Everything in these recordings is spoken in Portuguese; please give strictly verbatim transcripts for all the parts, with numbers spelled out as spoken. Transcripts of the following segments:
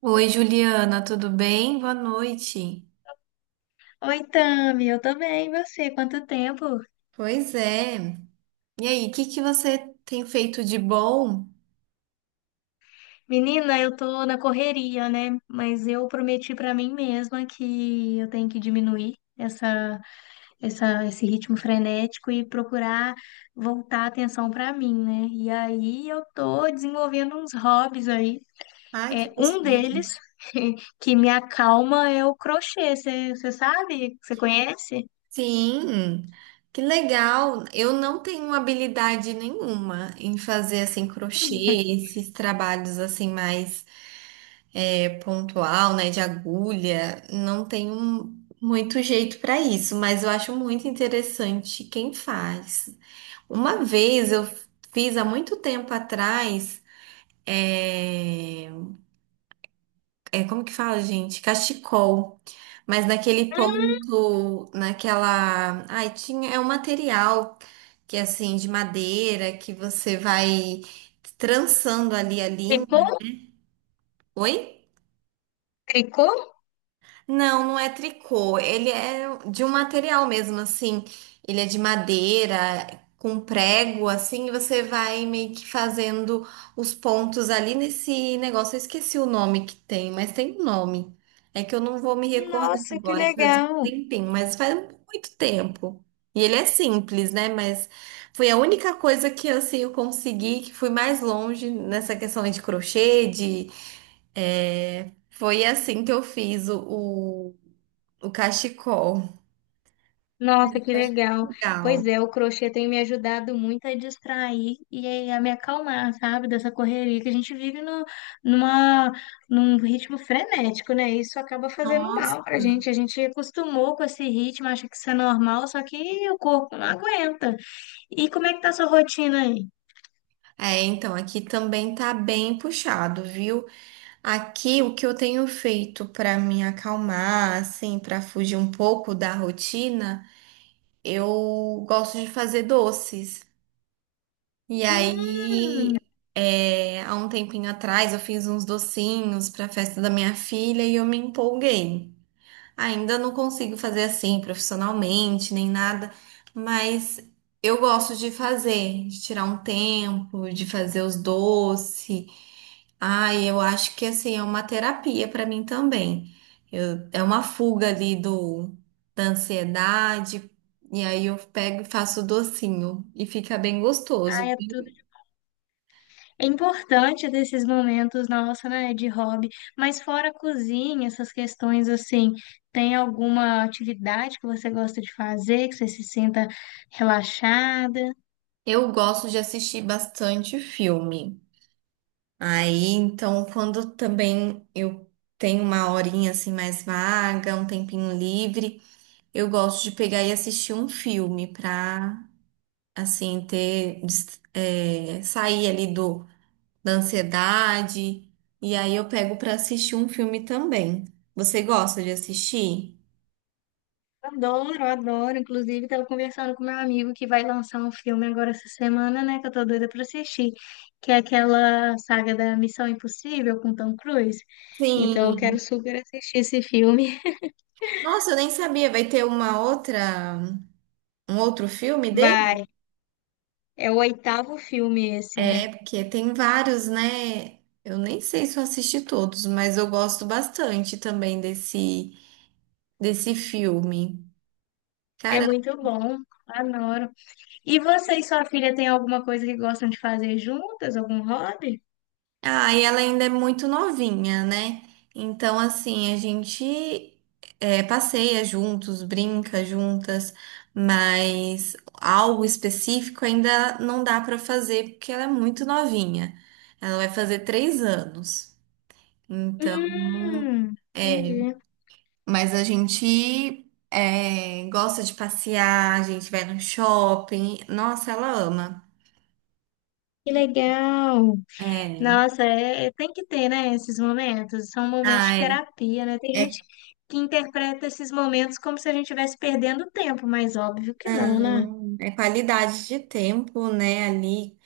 Oi, Juliana, tudo bem? Boa noite. Oi, Tami, eu também, e você? Quanto tempo? Pois é. E aí, o que que você tem feito de bom? Menina, eu tô na correria, né? Mas eu prometi pra mim mesma que eu tenho que diminuir essa, essa, esse ritmo frenético e procurar voltar a atenção pra mim, né? E aí eu tô desenvolvendo uns hobbies aí. Ai, que É, um gostoso. deles que me acalma é o crochê. Você sabe? Você conhece? Sim, que legal. Eu não tenho habilidade nenhuma em fazer assim crochê, Hum, esses trabalhos assim mais é, pontual, né, de agulha. Não tenho muito jeito para isso, mas eu acho muito interessante quem faz. Uma vez eu fiz há muito tempo atrás. É, é, como que fala, gente? Cachecol. Mas naquele ponto, naquela... Ai, tinha... É um material que, assim, de madeira, que você vai trançando ali a linha. Tricô? Oi? Tricô? Não, não é tricô. Ele é de um material mesmo, assim. Ele é de madeira, com prego, assim, e você vai meio que fazendo os pontos ali nesse negócio. Eu esqueci o nome que tem, mas tem um nome. É que eu não vou me recordar Nossa, que agora, que faz um legal! tempinho, mas faz um muito tempo. E ele é simples, né? Mas foi a única coisa que assim, eu consegui, que fui mais longe nessa questão aí de crochê, de... é, Foi assim que eu fiz o, o- o cachecol. Nossa, que legal. Pois Legal. é, o crochê tem me ajudado muito a distrair e a me acalmar, sabe, dessa correria que a gente vive no, numa, num ritmo frenético, né? Isso acaba fazendo Nossa. mal pra gente. A gente acostumou com esse ritmo, acha que isso é normal, só que o corpo não aguenta. E como é que tá a sua rotina aí? É, então aqui também tá bem puxado, viu? Aqui o que eu tenho feito para me acalmar, assim, para fugir um pouco da rotina, eu gosto de fazer doces. E Hum, aí, é, há um tempinho atrás, eu fiz uns docinhos para a festa da minha filha e eu me empolguei. Ainda não consigo fazer assim profissionalmente, nem nada, mas eu gosto de fazer, de tirar um tempo, de fazer os doces. Ai, eu acho que assim é uma terapia para mim também. Eu- é uma fuga ali do da ansiedade, e aí eu pego e faço o docinho e fica bem ah, gostoso. é É importante ter esses momentos, nossa, né, de hobby, mas fora a cozinha, essas questões assim, tem alguma atividade que você gosta de fazer, que você se sinta relaxada? Eu gosto de assistir bastante filme. Aí, então, quando também eu tenho uma horinha assim mais vaga, um tempinho livre, eu gosto de pegar e assistir um filme pra, assim, ter, des- é, sair ali do, da ansiedade. E aí eu pego pra assistir um filme também. Você gosta de assistir? Adoro, adoro. Inclusive, estava conversando com meu amigo que vai lançar um filme agora essa semana, né, que eu tô doida para assistir, que é aquela saga da Missão Impossível com Tom Cruise. Então, eu quero Sim. super assistir esse filme. Nossa, eu nem sabia. Vai ter uma outra, um outro filme dele? Vai. É o oitavo filme esse, né? É, porque tem vários, né? Eu nem sei se eu assisti todos, mas eu gosto bastante também desse, desse filme. É Cara... muito bom. Adoro. E você e sua filha têm alguma coisa que gostam de fazer juntas? Algum hobby? Ah, e ela ainda é muito novinha, né? Então, assim, a gente é, passeia juntos, brinca juntas, mas algo específico ainda não dá pra fazer porque ela é muito novinha. Ela vai fazer três anos. Então, Hum, é. entendi. Mas a gente é, gosta de passear, a gente vai no shopping. Nossa, ela ama. Que legal. É, Nossa, é, é- tem que ter, né, esses momentos. São momentos de ai, terapia, né? Tem gente é, que interpreta esses momentos como se a gente estivesse perdendo tempo, mas óbvio que não, né? não, é qualidade de tempo, né? Ali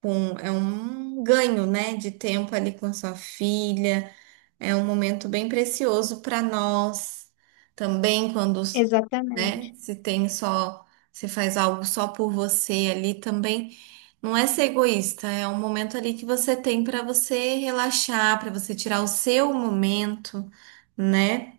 com, é um ganho, né? De tempo ali com a sua filha. É um momento bem precioso para nós também, quando, né, Exatamente. se tem só, se faz algo só por você ali também. Não é ser egoísta, é um momento ali que você tem para você relaxar, para você tirar o seu momento, né?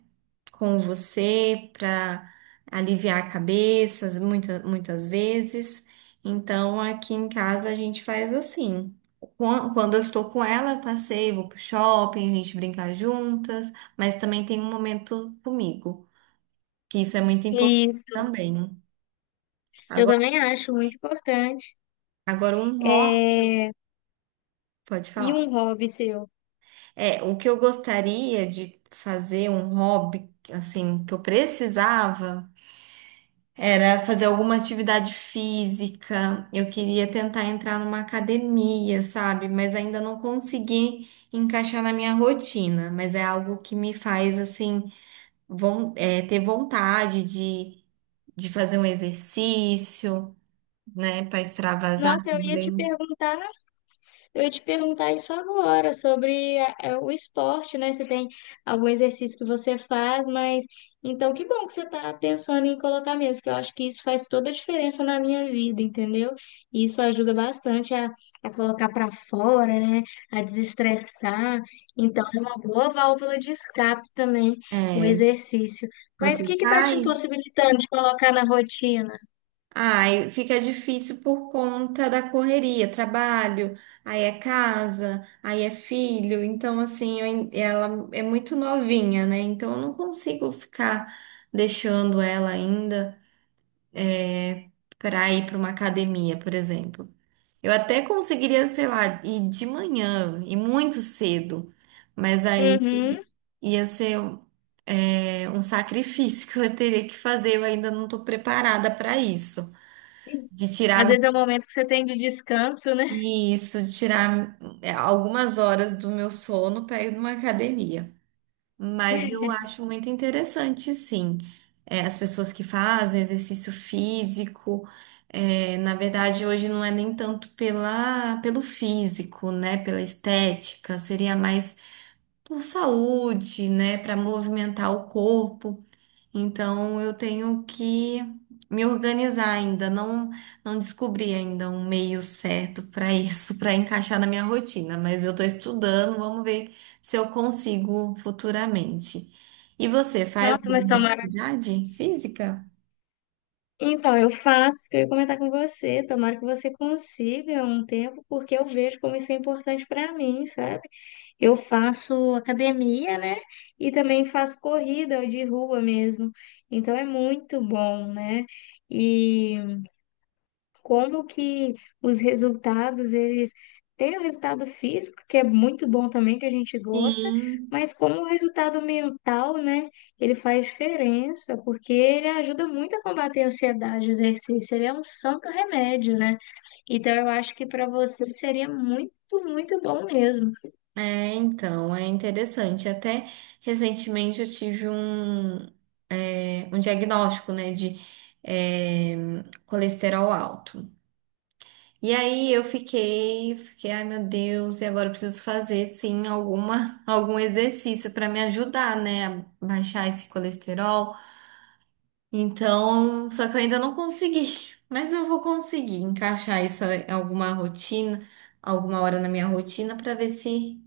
Com você para aliviar a cabeça muitas, muitas vezes. Então, aqui em casa a gente faz assim. Quan- Quando eu estou com ela, eu passeio, vou pro shopping, a gente brinca juntas, mas também tem um momento comigo, que isso é muito importante Isso. também. Eu Agora, também acho muito importante. agora um hobby, É... pode E falar. um hobby seu? É, o que eu gostaria de fazer, um hobby, assim, que eu precisava. Era fazer alguma atividade física. Eu queria tentar entrar numa academia, sabe? Mas ainda não consegui encaixar na minha rotina. Mas é algo que me faz, assim, von- é, ter vontade de, de fazer um exercício, né? Para extravasar Nossa, eu ia te também. perguntar Eu ia te perguntar isso agora, sobre a- é, o esporte, né? Você tem algum exercício que você faz, mas então que bom que você está pensando em colocar mesmo, que eu acho que isso faz toda a diferença na minha vida, entendeu? E isso ajuda bastante a, a colocar para fora, né? A desestressar. Então é uma boa válvula de escape também, o É, exercício. Mas o você que que está te faz? impossibilitando de colocar na rotina? Ai, fica difícil por conta da correria, trabalho, aí é casa, aí é filho, então assim, eu ain- ela é muito novinha, né? Então eu não consigo ficar deixando ela ainda para ir para uma academia, por exemplo. Eu até conseguiria, sei lá, ir de manhã e muito cedo, mas aí Uhum. ia ser um, é, um sacrifício que eu teria que fazer, eu ainda não estou preparada para isso, de Às tirar... vezes é o momento que você tem de descanso, né? E isso, tirar é, algumas horas do meu sono para ir numa academia. Mas eu acho muito interessante, sim. É, as pessoas que fazem exercício físico, é, na verdade, hoje não é nem tanto pela, pelo físico, né? Pela estética, seria mais por saúde, né? Para movimentar o corpo. Então eu tenho que me organizar ainda, não não descobri ainda um meio certo para isso, para encaixar na minha rotina, mas eu estou estudando, vamos ver se eu consigo futuramente. E você faz Nossa, mas tomara. atividade física? Então, eu faço, isso que eu ia comentar com você, tomara que você consiga um tempo, porque eu vejo como isso é importante para mim, sabe? Eu faço academia, né? E também faço corrida de rua mesmo. Então é muito bom, né? E como que os resultados, eles têm o resultado físico, que é muito bom também, que a gente gosta, Sim. mas como o resultado mental, né, ele faz diferença, porque ele ajuda muito a combater a ansiedade, o exercício, ele é um santo remédio, né? Então eu acho que para você seria muito, muito bom mesmo. É, então, é interessante. Até recentemente eu tive um, é, um diagnóstico, né, de é, colesterol alto. E aí eu fiquei, fiquei, ai meu Deus, e agora eu preciso fazer sim alguma, algum exercício para me ajudar, né, a baixar esse colesterol. Então, só que eu ainda não consegui, mas eu vou conseguir encaixar isso em alguma rotina, alguma hora na minha rotina para ver se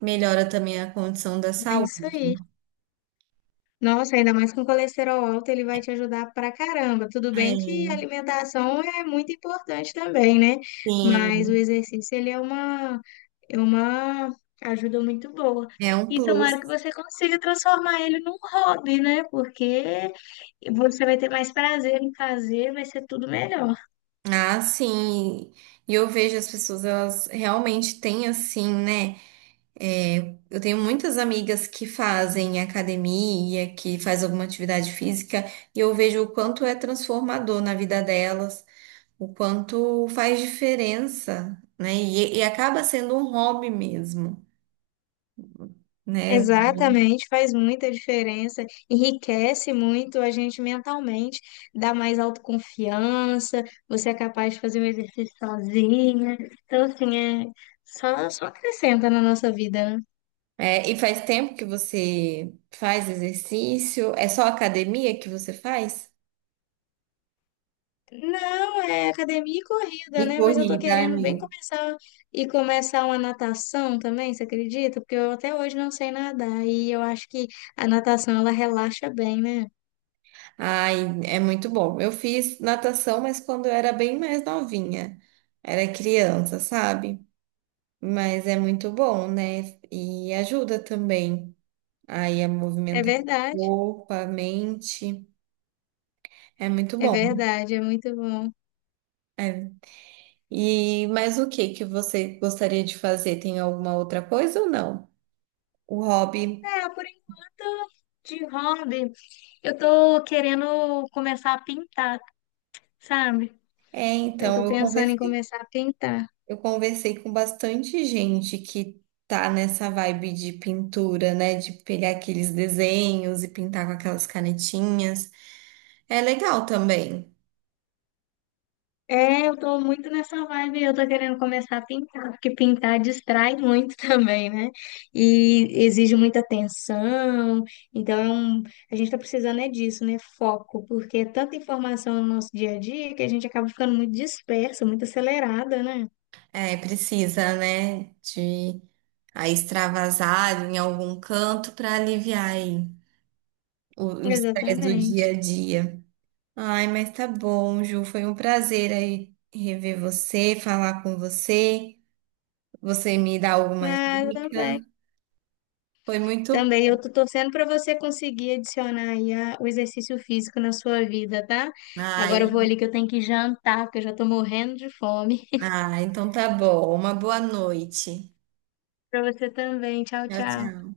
melhora também a condição da É isso aí. saúde. Nossa, ainda mais com colesterol alto, ele vai te ajudar pra caramba. Tudo É, bem que a alimentação é muito importante também, né? Mas o sim, exercício, ele é uma, é uma ajuda muito boa. é um E tomara que plus. você consiga transformar ele num hobby, né? Porque você vai ter mais prazer em fazer, vai ser tudo melhor. Ah, sim. E eu vejo as pessoas, elas realmente têm assim, né? É, eu tenho muitas amigas que fazem academia, que faz alguma atividade física, e eu vejo o quanto é transformador na vida delas, o quanto faz diferença, né? E, e acaba sendo um hobby mesmo, né? Exatamente, faz muita diferença, enriquece muito a gente mentalmente, dá mais autoconfiança, você é capaz de fazer um exercício sozinha. Então, assim, é só, só acrescenta na nossa vida, né? É, e faz tempo que você faz exercício? É só academia que você faz? Não, é academia e E corrida, né? Mas eu tô corrida, querendo bem amiga. começar e começar uma natação também, você acredita? Porque eu até hoje não sei nadar e eu acho que a natação ela relaxa bem, né? Ai, é muito bom. Eu fiz natação, mas quando eu era bem mais novinha, era criança, sabe? Mas é muito bom, né? E ajuda também aí a É movimentar o verdade, corpo, a mente. É muito é bom. verdade, é muito bom. É. E mas o que que você gostaria de fazer? Tem alguma outra coisa ou não? O hobby. É, por enquanto, de hobby, eu tô querendo começar a pintar, sabe? É, Eu então tô eu pensando em conversei, começar a pintar. eu conversei com bastante gente que tá nessa vibe de pintura, né? De pegar aqueles desenhos e pintar com aquelas canetinhas. É legal também. É, eu tô muito nessa vibe, eu tô querendo começar a pintar, porque pintar distrai muito também, né? E exige muita atenção, então é um- a gente tá precisando é disso, né? Foco, porque é tanta informação no nosso dia a dia que a gente acaba ficando muito dispersa, muito acelerada, né? É, precisa, né? De a extravasar em algum canto para aliviar aí o o estresse do dia a Exatamente. dia. Ai, mas tá bom, Ju, foi um prazer aí rever você, falar com você, você me dar algumas Ah, eu dicas. também. Foi muito... Também eu tô torcendo para você conseguir adicionar aí a- o exercício físico na sua vida, tá? Agora Ai, eu vou ali que eu tenho que jantar, porque eu já tô morrendo de fome. ah, então tá bom. Uma boa noite. Para você também. Tchau, Tchau, tchau. tchau.